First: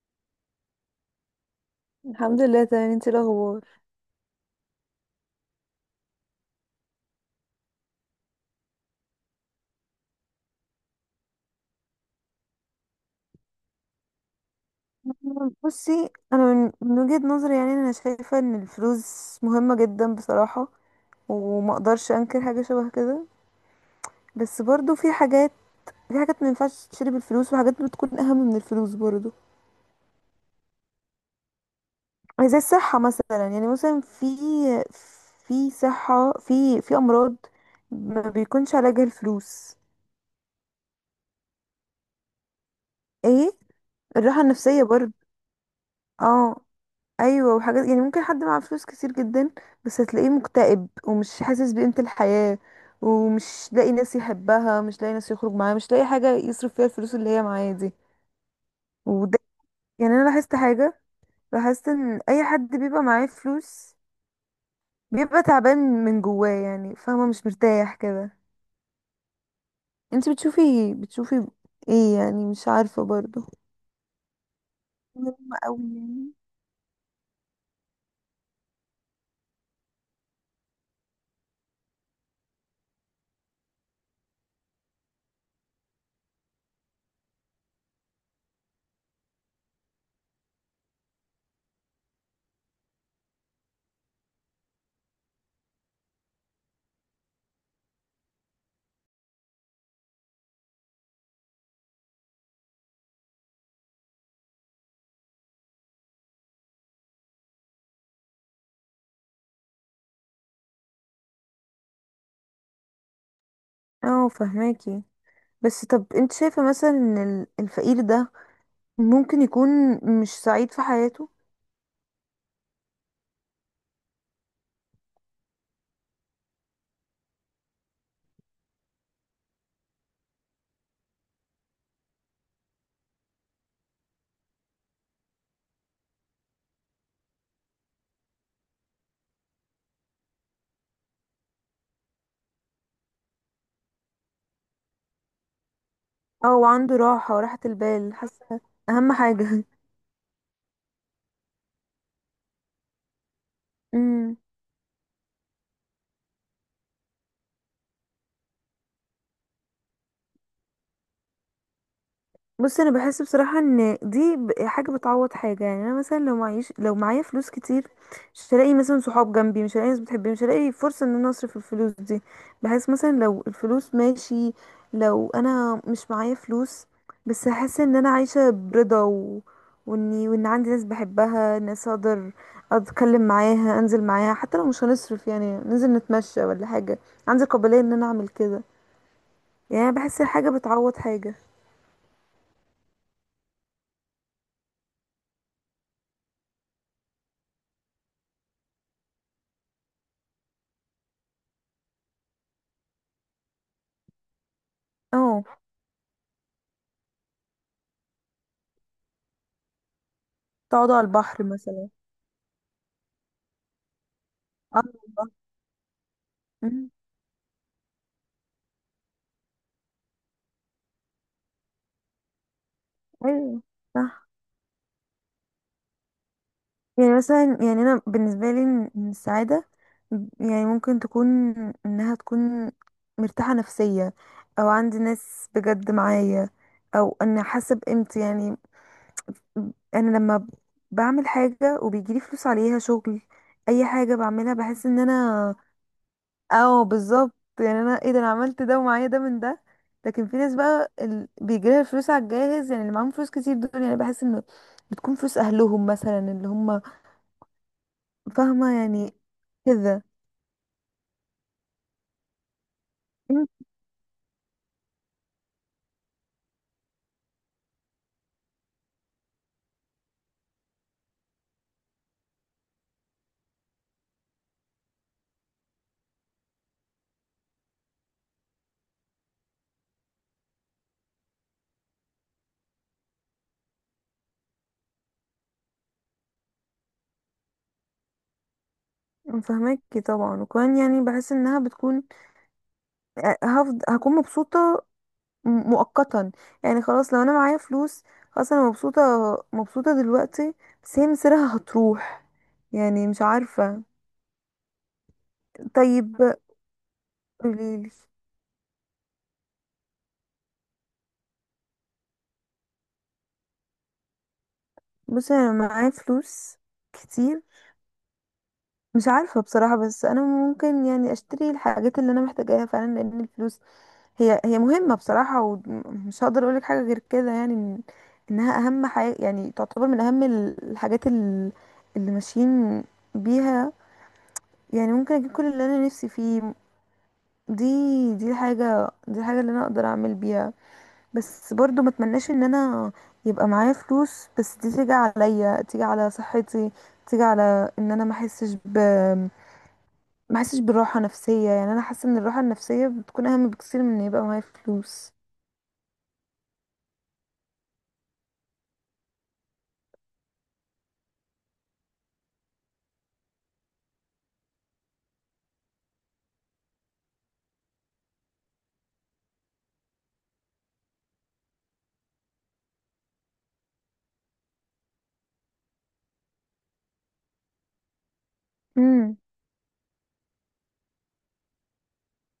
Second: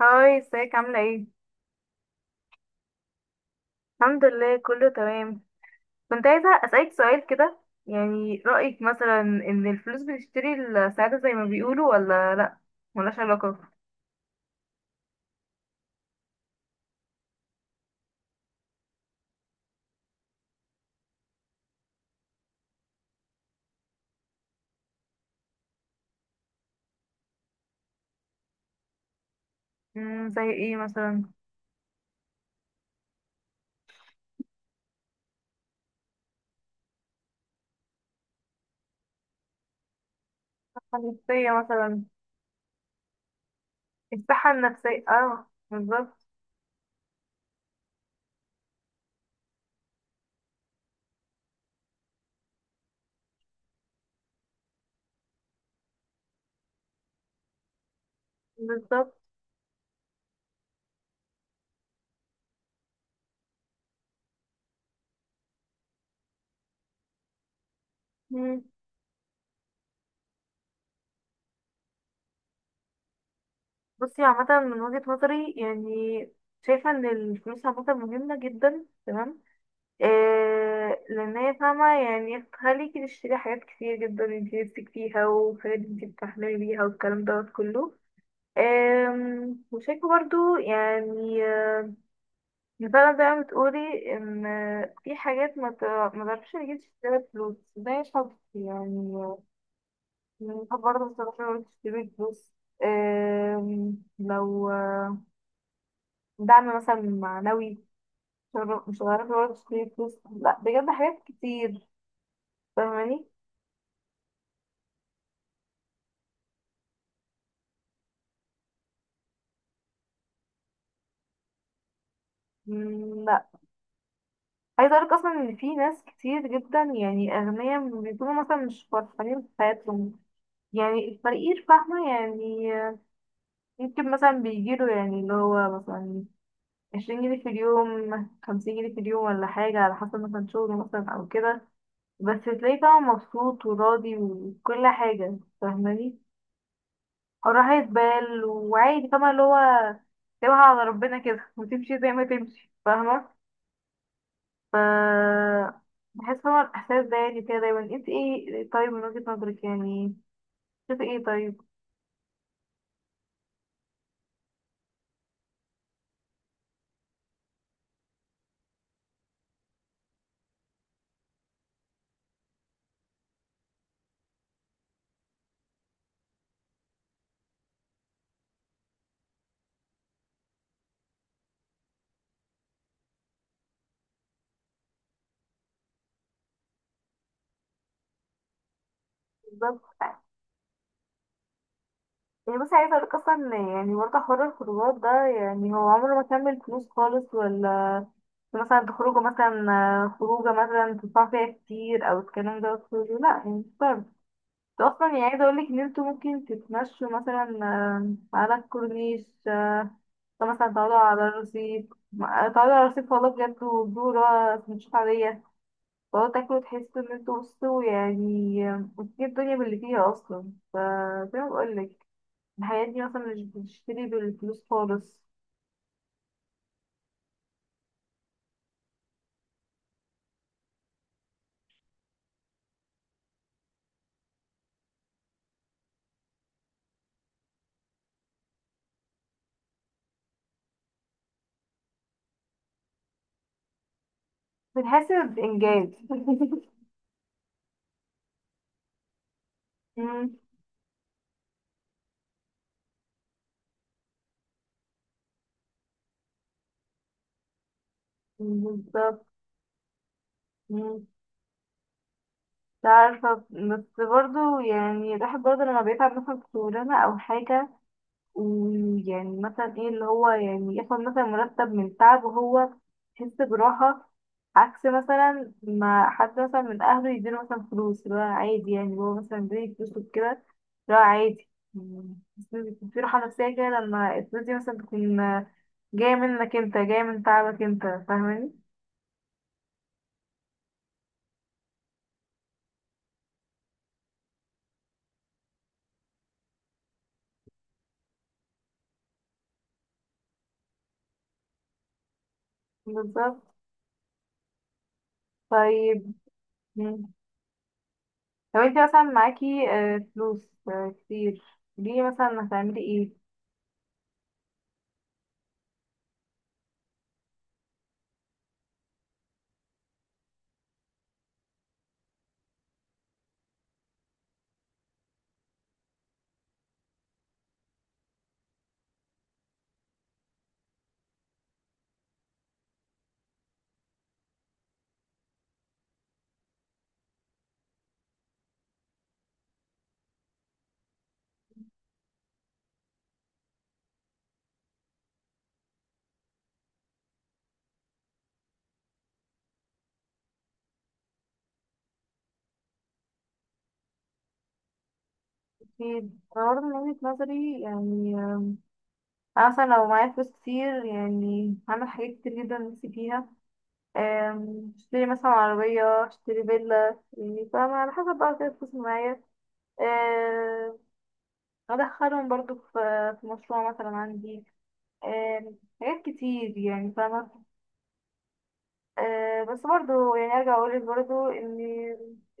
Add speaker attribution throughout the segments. Speaker 1: هاي ازيك عاملة ايه؟
Speaker 2: الحمد لله تمام. انت ايه الاخبار؟
Speaker 1: الحمد لله كله تمام. كنت عايزة أسألك سؤال كده. يعني رأيك مثلا إن الفلوس بتشتري السعادة زي ما بيقولوا ولا لأ؟ ملهاش علاقة.
Speaker 2: بصي انا من وجهة نظري، يعني انا شايفة ان الفلوس مهمة جدا بصراحة، وما اقدرش انكر حاجة شبه كده. بس برضو في حاجات، في حاجات ما ينفعش تشتري بالفلوس، وحاجات بتكون اهم من الفلوس برضو.
Speaker 1: زي ايه مثلا؟
Speaker 2: زي الصحة مثلا، يعني مثلا في، في صحة في امراض ما بيكونش علاجها الفلوس.
Speaker 1: النفسية مثلا.
Speaker 2: ايه. الراحة
Speaker 1: الصحة
Speaker 2: النفسية
Speaker 1: النفسية،
Speaker 2: برضو.
Speaker 1: اه، بالظبط.
Speaker 2: اه. ايوه وحاجات يعني ممكن حد معاه فلوس كتير جدا، بس هتلاقيه مكتئب ومش حاسس بقيمة الحياة، ومش لاقي ناس يحبها، مش لاقي ناس يخرج معاها، مش لاقي حاجة يصرف فيها الفلوس اللي هي معاه دي.
Speaker 1: بالظبط.
Speaker 2: وده يعني انا لاحظت حاجة، لاحظت ان اي حد بيبقى معاه فلوس بيبقى تعبان من جواه، يعني فاهمة، مش مرتاح كده.
Speaker 1: مم.
Speaker 2: انت بتشوفي ايه؟ يعني مش عارفة برضه.
Speaker 1: بصي عامة من وجهة نظري
Speaker 2: مهمة قوي
Speaker 1: يعني،
Speaker 2: يعني.
Speaker 1: شايفة إن الفلوس عامة مهمة جدا، تمام. إيه لان هي فاهمة يعني هخليكي تشتري حاجات كتير جدا انتي نفسك فيها وحاجات انتي بتحلمي بيها والكلام دوت كله. وشايفة برضو يعني فعلا زي ما بتقولي ان في حاجات ما تعرفش تجيب تشتري فلوس، ده مش حب يعني يعني الحب برضه ما تعرفش تشتري فلوس. لو دعم مثلا معنوي، مش هتعرفي برضه تشتري فلوس لا بجد، حاجات كتير. فاهماني؟
Speaker 2: اه فهماكي. بس طب انت شايفة مثلا ان الفقير ده ممكن يكون مش سعيد في حياته؟
Speaker 1: لا، عايزة أقولك أصلا إن في ناس كتير جدا يعني أغنياء بيكونوا مثلا مش فرحانين في حياتهم. يعني الفقير فاهمة يعني ممكن مثلا بيجيله يعني اللي هو مثلا 20 جنيه في اليوم، 50 جنيه في اليوم ولا حاجة، على حسب مثلا شغله مثلا أو كده، بس تلاقيه فاهمة مبسوط وراضي وكل حاجة. فاهماني؟
Speaker 2: او عنده راحة وراحة
Speaker 1: وراحة
Speaker 2: البال؟
Speaker 1: بال
Speaker 2: حاسة
Speaker 1: وعادي،
Speaker 2: اهم
Speaker 1: فاهمة اللي هو
Speaker 2: حاجة.
Speaker 1: سيبها على ربنا كده وتمشي زي ما تمشي، فاهمة. ف بحس هو الإحساس ده يعني كده دايما، انت ايه طيب من وجهة نظرك يعني، شوفي ايه طيب.
Speaker 2: بص انا بحس بصراحه ان دي حاجه بتعوض حاجه. يعني انا مثلا لو معيش، لو معايا فلوس كتير، مش هلاقي مثلا صحاب جنبي، مش هلاقي ناس بتحبني، مش هلاقي فرصه ان انا اصرف الفلوس دي. بحس مثلا لو الفلوس ماشي، لو انا مش معايا فلوس بس هحس ان انا عايشه برضا، واني وان عندي ناس بحبها، ناس اقدر اتكلم معاها، انزل معاها، حتى لو مش هنصرف يعني، ننزل نتمشى ولا حاجه. عندي قابليه ان انا اعمل كده.
Speaker 1: بالظبط.
Speaker 2: يعني أنا بحس حاجه بتعوض حاجه.
Speaker 1: يعني بس عايزة اقولك اصلا يعني برضه حوار الخروجات ده يعني هو عمره ما كمل فلوس خالص، ولا مثلا تخرجوا مثلا خروجة مثلا تدفعوا فيها كتير او الكلام ده كله، لا يعني مش شرط. انتوا اصلا يعني عايزة
Speaker 2: اه،
Speaker 1: اقولك ان انتوا ممكن تتمشوا مثلا على الكورنيش مثلا تقعدوا
Speaker 2: تقعدوا على
Speaker 1: على
Speaker 2: البحر
Speaker 1: الرصيف،
Speaker 2: مثلا.
Speaker 1: تقعدوا على الرصيف والله بجد، وبيقولوا
Speaker 2: اه
Speaker 1: سندوتشات
Speaker 2: والله.
Speaker 1: عادية، تقعد تاكل
Speaker 2: أمم،
Speaker 1: وتحس ان انتوا بصوا يعني، وتجيب الدنيا باللي فيها اصلا. فزي ما بقولك، الحياة دي مثلا مش
Speaker 2: ايوه
Speaker 1: بتشتري
Speaker 2: صح.
Speaker 1: بالفلوس خالص.
Speaker 2: يعني مثلا يعني انا بالنسبه لي إن إن السعاده يعني ممكن تكون، انها تكون مرتاحه نفسيه، او عندي ناس بجد معايا، او ان حاسه بقيمتي. يعني انا لما بعمل حاجه وبيجيلي فلوس عليها شغل، اي حاجه بعملها بحس ان
Speaker 1: بتحس
Speaker 2: انا.
Speaker 1: بإنجاز.
Speaker 2: اه بالظبط. يعني انا ايه ده، انا عملت ده ومعايا ده من ده. لكن
Speaker 1: مم،
Speaker 2: في ناس بقى بيجيلها الفلوس على الجاهز، يعني اللي معاهم فلوس كتير دول يعني بحس انه بتكون فلوس اهلهم مثلا، اللي هم فاهمه يعني،
Speaker 1: بالظبط.
Speaker 2: كده.
Speaker 1: مم، مش عارفة
Speaker 2: أمم،
Speaker 1: بس برضه يعني الواحد برضه لما بيتعب مثلا في شغلانة أو حاجة، ويعني مثلا ايه اللي هو يعني ياخد مثلا مرتب من تعب، وهو يحس براحة، عكس مثلا ما حد مثلا من أهله يديله مثلا فلوس اللي هو عادي، يعني هو مثلا بيديله فلوس وكده اللي هو عادي، يعني بس بيكون في راحة نفسية كده لما الفلوس دي مثلا تكون جاية منك انت، جاية من تعبك انت، فاهماني؟
Speaker 2: فاهماكي طبعا. وكمان يعني بحس انها بتكون هكون مبسوطه مؤقتا. يعني خلاص لو انا معايا فلوس، خلاص انا مبسوطه، مبسوطه دلوقتي، بس هي مصيرها هتروح. يعني مش
Speaker 1: بالظبط.
Speaker 2: عارفه.
Speaker 1: طيب.
Speaker 2: طيب
Speaker 1: مم.
Speaker 2: قوليلي.
Speaker 1: لو انت مثلا معاكي فلوس كتير، دي مثلا هتعملي ايه؟
Speaker 2: بص انا معايا فلوس كتير، مش عارفه بصراحه، بس انا ممكن يعني اشتري الحاجات اللي انا محتاجاها فعلا لان الفلوس هي مهمه بصراحه، ومش هقدر اقولك حاجه غير كده. يعني انها اهم حاجه، يعني تعتبر من اهم الحاجات اللي ماشيين بيها. يعني ممكن اجيب كل اللي انا نفسي فيه. دي دي الحاجه اللي انا اقدر اعمل بيها. بس برضو ما اتمناش ان انا يبقى معايا فلوس بس دي تيجي عليا، تيجي على صحتي، تيجي على ان انا ما احسش ب، ما احسش بالراحه نفسيه. يعني انا حاسه ان الراحه النفسيه بتكون اهم بكثير من ان يبقى معايا فلوس.
Speaker 1: في برضه من وجهة نظري يعني، أنا مثلا لو معايا فلوس كتير يعني هعمل حاجات كتير جدا نفسي فيها. اشتري مثلا عربية، اشتري فيلا، يعني فاهمة على حسب بقى كده الفلوس اللي معايا. أم، أدخلهم برضو في في مشروع مثلا عندي. حاجات كتير يعني، فاهمة.
Speaker 2: امم.
Speaker 1: بس برضو يعني أرجع أقولك برضو إن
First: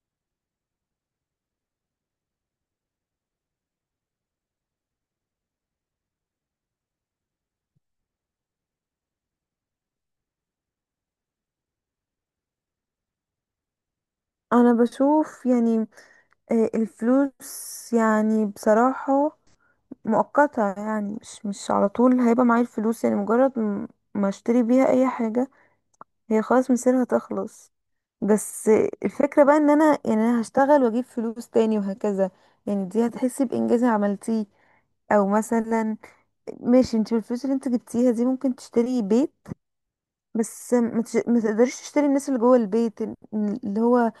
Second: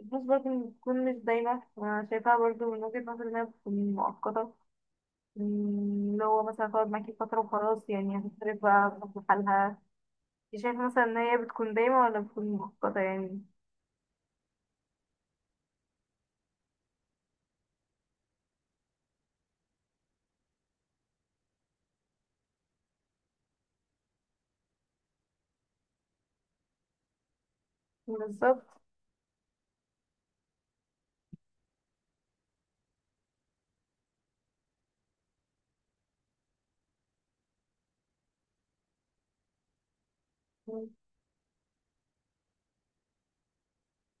Speaker 1: الفلوس برضو بتكون مش دايما، أنا شايفاها برضو من وجهة نظري إنها بتكون مؤقتة. أم، اللي هو مثلا تقعد معاكي فترة وخلاص، يعني هتصرف بقى بحالها. شايف مثلا ان هي بتكون دايمة ولا بتكون مؤقتة يعني؟
Speaker 2: انا بشوف يعني الفلوس يعني بصراحه مؤقته، يعني مش على طول هيبقى معايا الفلوس. يعني مجرد ما اشتري بيها اي حاجه هي خلاص مصيرها تخلص.
Speaker 1: بالظبط.
Speaker 2: بس الفكرة بقى ان انا، يعني انا هشتغل واجيب فلوس تاني وهكذا. يعني دي هتحسي بانجاز عملتيه. او مثلا ماشي، انت بالفلوس اللي انت جبتيها دي ممكن تشتري بيت، بس
Speaker 1: مم.
Speaker 2: ما تقدريش تشتري الناس اللي جوه البيت، اللي هو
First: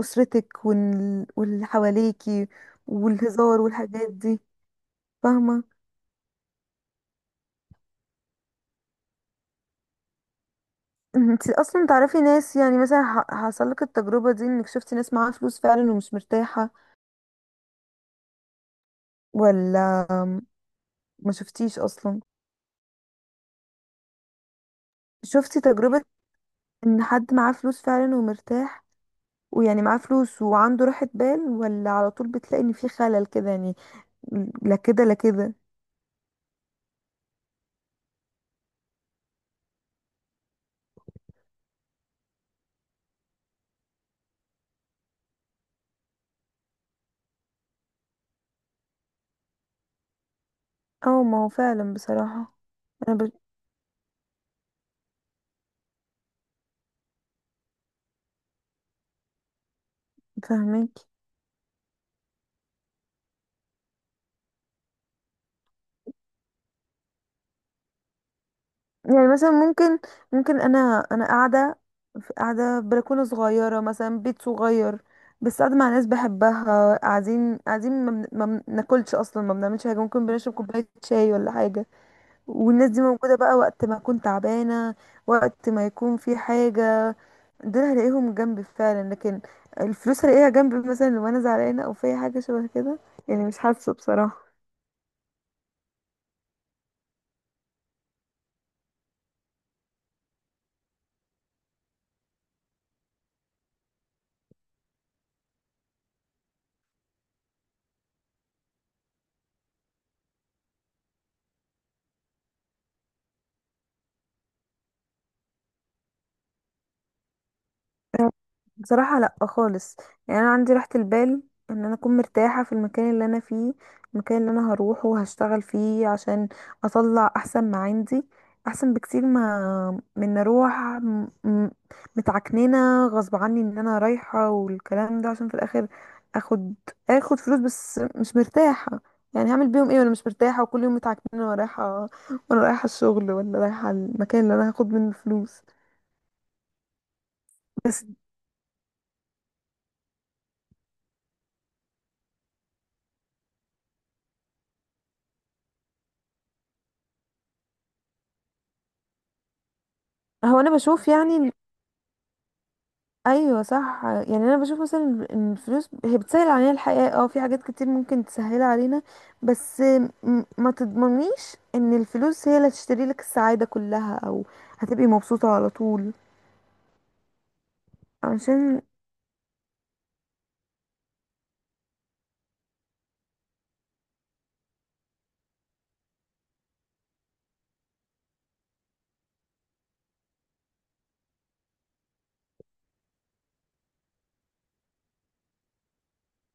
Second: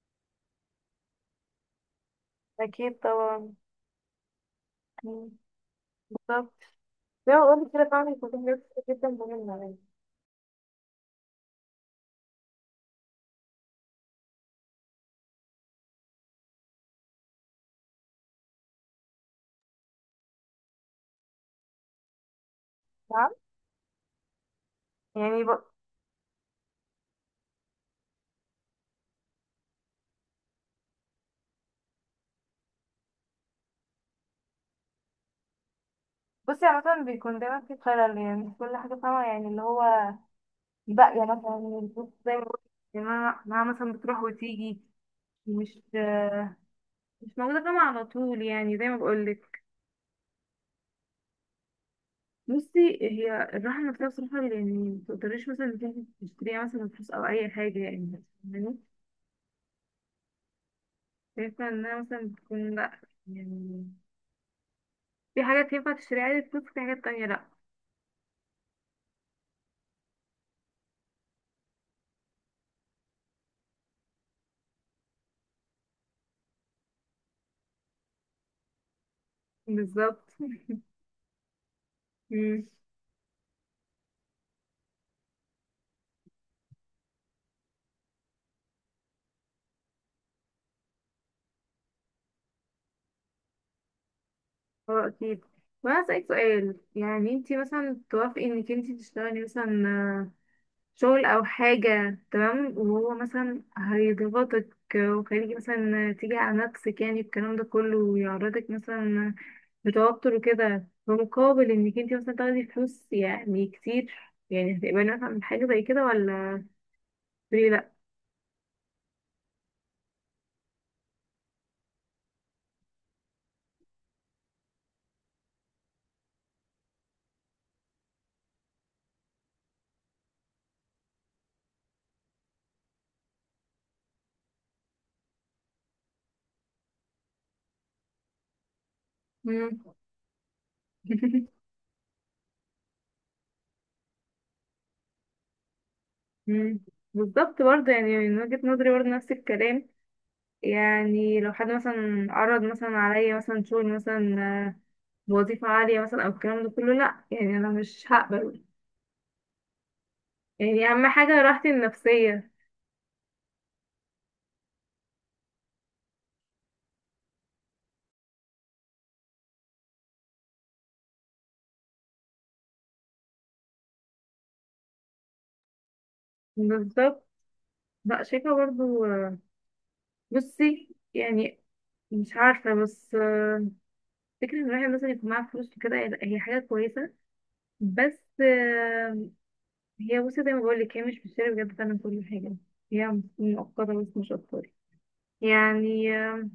Speaker 2: اسرتك واللي حواليكي،
Speaker 1: اكيد طبعا.
Speaker 2: والهزار والحاجات دي.
Speaker 1: مم.
Speaker 2: فاهمة؟
Speaker 1: بالظبط، زي ما قلت كده فعلا بيكون في حاجات كتير جدا مهمة يعني.
Speaker 2: انت اصلا تعرفي ناس، يعني مثلا حصل لك التجربة دي، انك شفتي ناس معاها فلوس فعلا ومش مرتاحة ولا ما شفتيش اصلا؟
Speaker 1: نعم. يعني ب...
Speaker 2: شفتي تجربة ان حد معاه فلوس فعلا ومرتاح، ويعني معاه فلوس وعنده راحة بال، ولا على طول بتلاقي ان في خلل كده يعني؟ لا كده لا كده.
Speaker 1: بصي عامة بيكون دايما في خلل يعني في كل حاجة، فاهمة يعني اللي هو باقية مثلا الفلوس زي ما قلت، انها مثلا بتروح وتيجي، مش مش موجودة فاهمة على طول، يعني زي ما بقولك.
Speaker 2: اه ما هو فعلا بصراحة.
Speaker 1: بصي،
Speaker 2: انا
Speaker 1: هي الراحة النفسية بصراحة يعني متقدريش مثلا إنك إنتي تشتريها مثلا بفلوس أو أي حاجة، يعني فاهماني؟
Speaker 2: فاهمك.
Speaker 1: شايفة انها مثلا بتكون لأ يعني، في حاجات ينفع تشتريها عادي بفلوس، وفي حاجات تانية لأ.
Speaker 2: يعني مثلا ممكن، ممكن انا قاعدة، في قاعدة في بلكونة صغيرة مثلا، بيت صغير، بس قاعدة مع ناس بحبها، قاعدين ما بناكلش اصلا، ما بنعملش حاجة، ممكن
Speaker 1: بالظبط.
Speaker 2: بنشرب كوباية شاي ولا حاجة.
Speaker 1: مم.
Speaker 2: والناس دي موجودة بقى وقت ما اكون تعبانة، وقت ما يكون في حاجة، دول هلاقيهم جنبي فعلا. لكن الفلوس هلاقيها جنبي مثلا لو انا زعلانه او في حاجه شبه كده؟ يعني مش حاسه بصراحه.
Speaker 1: اه أكيد. وأنا أسألك سؤال، يعني انتي مثلا توافقي انك انتي تشتغلي مثلا شغل أو حاجة تمام وهو مثلا هيضغطك وخليكي مثلا تيجي على نفسك يعني الكلام ده كله، ويعرضك مثلا لتوتر وكده، بمقابل انك انتي مثلا تاخدي فلوس يعني كتير، يعني هتقبلي مثلا من حاجة زي كده ولا تقولي لأ؟
Speaker 2: بصراحة لا خالص. يعني انا عندي راحة البال ان انا اكون مرتاحة في المكان اللي انا فيه، المكان اللي انا هروحه وهشتغل فيه عشان اطلع احسن ما عندي، احسن بكتير ما من اروح متعكننة غصب عني ان انا رايحة، والكلام ده عشان في الاخر اخد، اخد فلوس بس مش مرتاحة. يعني هعمل
Speaker 1: مم.
Speaker 2: بيهم ايه وانا مش مرتاحة، وكل يوم متعكننة وانا رايحة، وانا رايحة الشغل ولا رايحة المكان اللي انا هاخد منه فلوس.
Speaker 1: مم. بالظبط، برضه
Speaker 2: بس
Speaker 1: يعني من وجهة نظري برضه نفس الكلام. يعني لو حد مثلا عرض مثلا عليا مثلا شغل مثلا آه، بوظيفة عالية مثلا أو الكلام ده كله، لأ يعني أنا مش هقبل.
Speaker 2: هو انا
Speaker 1: يعني أهم
Speaker 2: بشوف
Speaker 1: حاجة
Speaker 2: يعني،
Speaker 1: راحتي النفسية.
Speaker 2: ايوه صح. يعني انا بشوف مثلا ان الفلوس هي بتسهل علينا الحياه، اه في حاجات كتير ممكن تسهلها علينا. بس ما تضمنيش ان الفلوس هي اللي هتشتري لك السعاده كلها، او هتبقي مبسوطه على طول.
Speaker 1: بالظبط. لأ، شايفة
Speaker 2: عشان
Speaker 1: برضه بصي يعني مش عارفة بس فكرة إن الواحد مثلا يكون معاه فلوس وكده، هي لأ، هي حاجة كويسة، بس هي بصي زي ما بقولك هي مش بتشتري بجد فعلا كل حاجة، هي مؤقتة بس مش أكتر. يعني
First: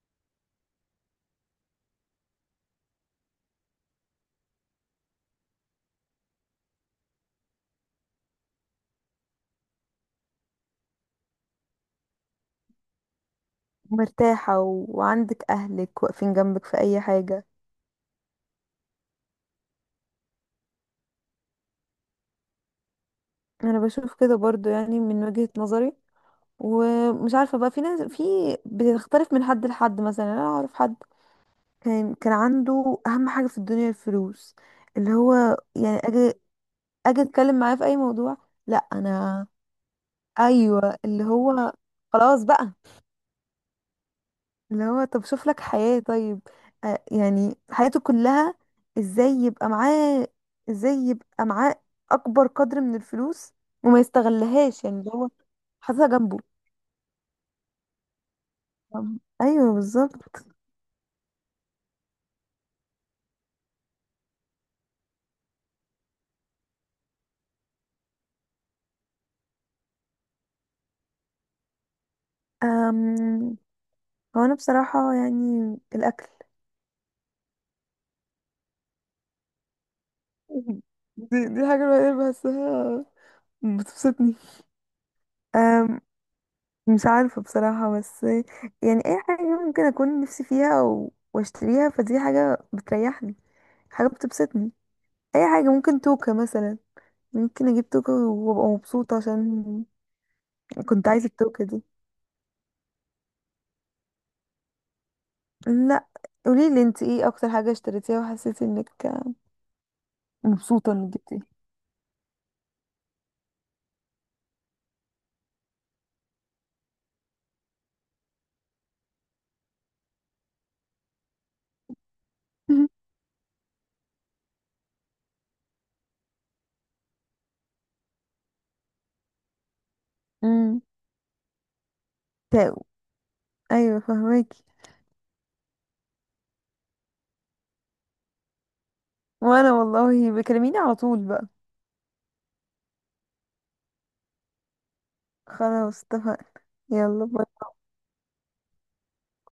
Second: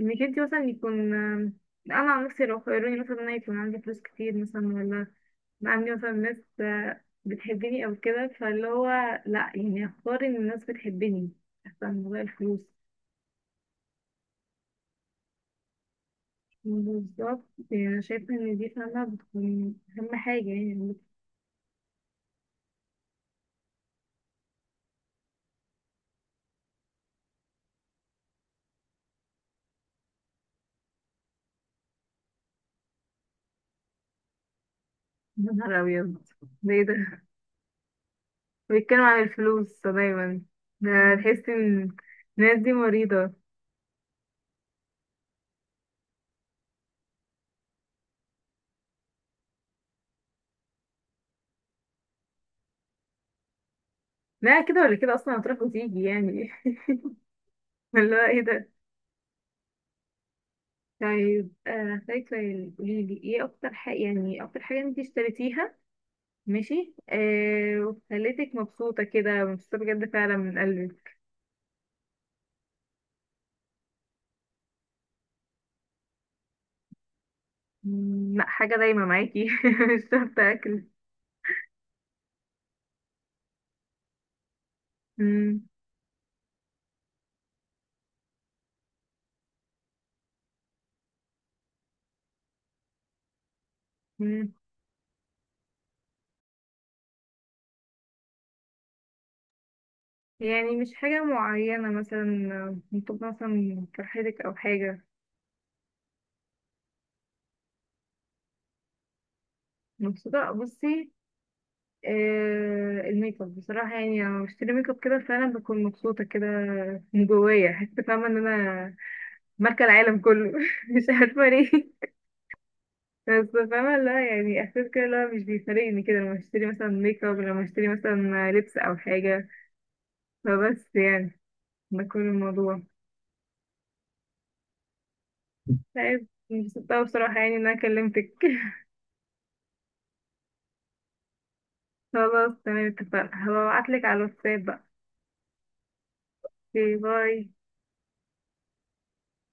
Speaker 1: انك انت مثلا يكون انا عن نفسي لو خيروني مثلا إن انا يكون عندي فلوس كتير مثلا، ولا يبقى عندي مثلا ناس بتحبني او كده، فاللي هو لا، يعني اختار ان الناس بتحبني احسن من غير الفلوس.
Speaker 2: مرتاحه وعندك اهلك واقفين جنبك في اي
Speaker 1: بالظبط.
Speaker 2: حاجه.
Speaker 1: يعني انا شايفه ان دي فعلا بتكون اهم حاجه يعني.
Speaker 2: انا بشوف كده برضو، يعني من وجهه نظري. ومش عارفه بقى، في ناس في، بتختلف من حد لحد. مثلا انا اعرف حد كان عنده اهم حاجه في الدنيا الفلوس، اللي هو
Speaker 1: يا نهار
Speaker 2: يعني
Speaker 1: ابيض! ده ايه ده؟
Speaker 2: اجي اتكلم معاه في اي موضوع، لا
Speaker 1: بيتكلم عن
Speaker 2: انا.
Speaker 1: الفلوس دايما؟ ده
Speaker 2: ايوه اللي
Speaker 1: تحس
Speaker 2: هو،
Speaker 1: ان
Speaker 2: خلاص
Speaker 1: الناس
Speaker 2: بقى.
Speaker 1: دي مريضه.
Speaker 2: اللي هو طب شوف لك حياة طيب. آه يعني حياته كلها، ازاي يبقى معاه ازاي يبقى معاه اكبر قدر من الفلوس، وما
Speaker 1: لا كده
Speaker 2: يستغلهاش،
Speaker 1: ولا
Speaker 2: يعني اللي
Speaker 1: كده،
Speaker 2: هو
Speaker 1: اصلا هتروح وتيجي
Speaker 2: حاططها جنبه.
Speaker 1: يعني. اللي هو ايه ده.
Speaker 2: ايوه بالظبط.
Speaker 1: طيب، فاكرة يعني قولي لي ايه اكتر حاجة يعني اكتر حاجة انت اشتريتيها، ماشي، وخلتك مبسوطة كده، مبسوطة بجد فعلا من قلبك؟
Speaker 2: أم... هو انا بصراحة يعني الاكل.
Speaker 1: لا حاجة دايما معاكي. مش شرط اكل.
Speaker 2: دي, دي حاجة الوحيدة اللي بحسها بتبسطني.
Speaker 1: مم.
Speaker 2: أم... مش عارفة بصراحة، بس يعني أي حاجة ممكن أكون نفسي فيها وأشتريها فدي حاجة بتريحني، حاجة
Speaker 1: مم،
Speaker 2: بتبسطني. أي حاجة ممكن توكة مثلا، ممكن أجيب توكة وأبقى مبسوطة عشان
Speaker 1: يعني مش
Speaker 2: كنت
Speaker 1: حاجة
Speaker 2: عايزة التوكة دي.
Speaker 1: معينة مثلا ممكن مثلا فرحتك او حاجة،
Speaker 2: لا، قوليلي انت ايه أكتر حاجة اشتريتيها وحسيتي انك
Speaker 1: مبسوطة.
Speaker 2: مبسوطة
Speaker 1: بصي
Speaker 2: انك جبتيها؟
Speaker 1: الميك اب بصراحة، يعني لما بشتري ميك اب كده فعلا بكون مبسوطة كده من جوايا، حاسة فاهمة ان انا ماركة العالم كله. مش عارفة ليه، بس فاهمة لا يعني احساس كده اللي هو مش بيفارقني كده لما اشتري مثلا ميك اب، لما اشتري مثلا لبس او حاجة،
Speaker 2: امم.
Speaker 1: فبس يعني ده كل
Speaker 2: تا-
Speaker 1: الموضوع.
Speaker 2: أيوة فهماكي.
Speaker 1: طيب، انبسطت اوي بصراحة يعني ان انا كلمتك.
Speaker 2: وأنا والله بكلميني على طول بقى.
Speaker 1: خلاص تمام، اتفقنا، هبعتلك على الواتساب بقى.
Speaker 2: خلاص اتفقنا.
Speaker 1: اوكي،
Speaker 2: يلا
Speaker 1: باي.
Speaker 2: باي.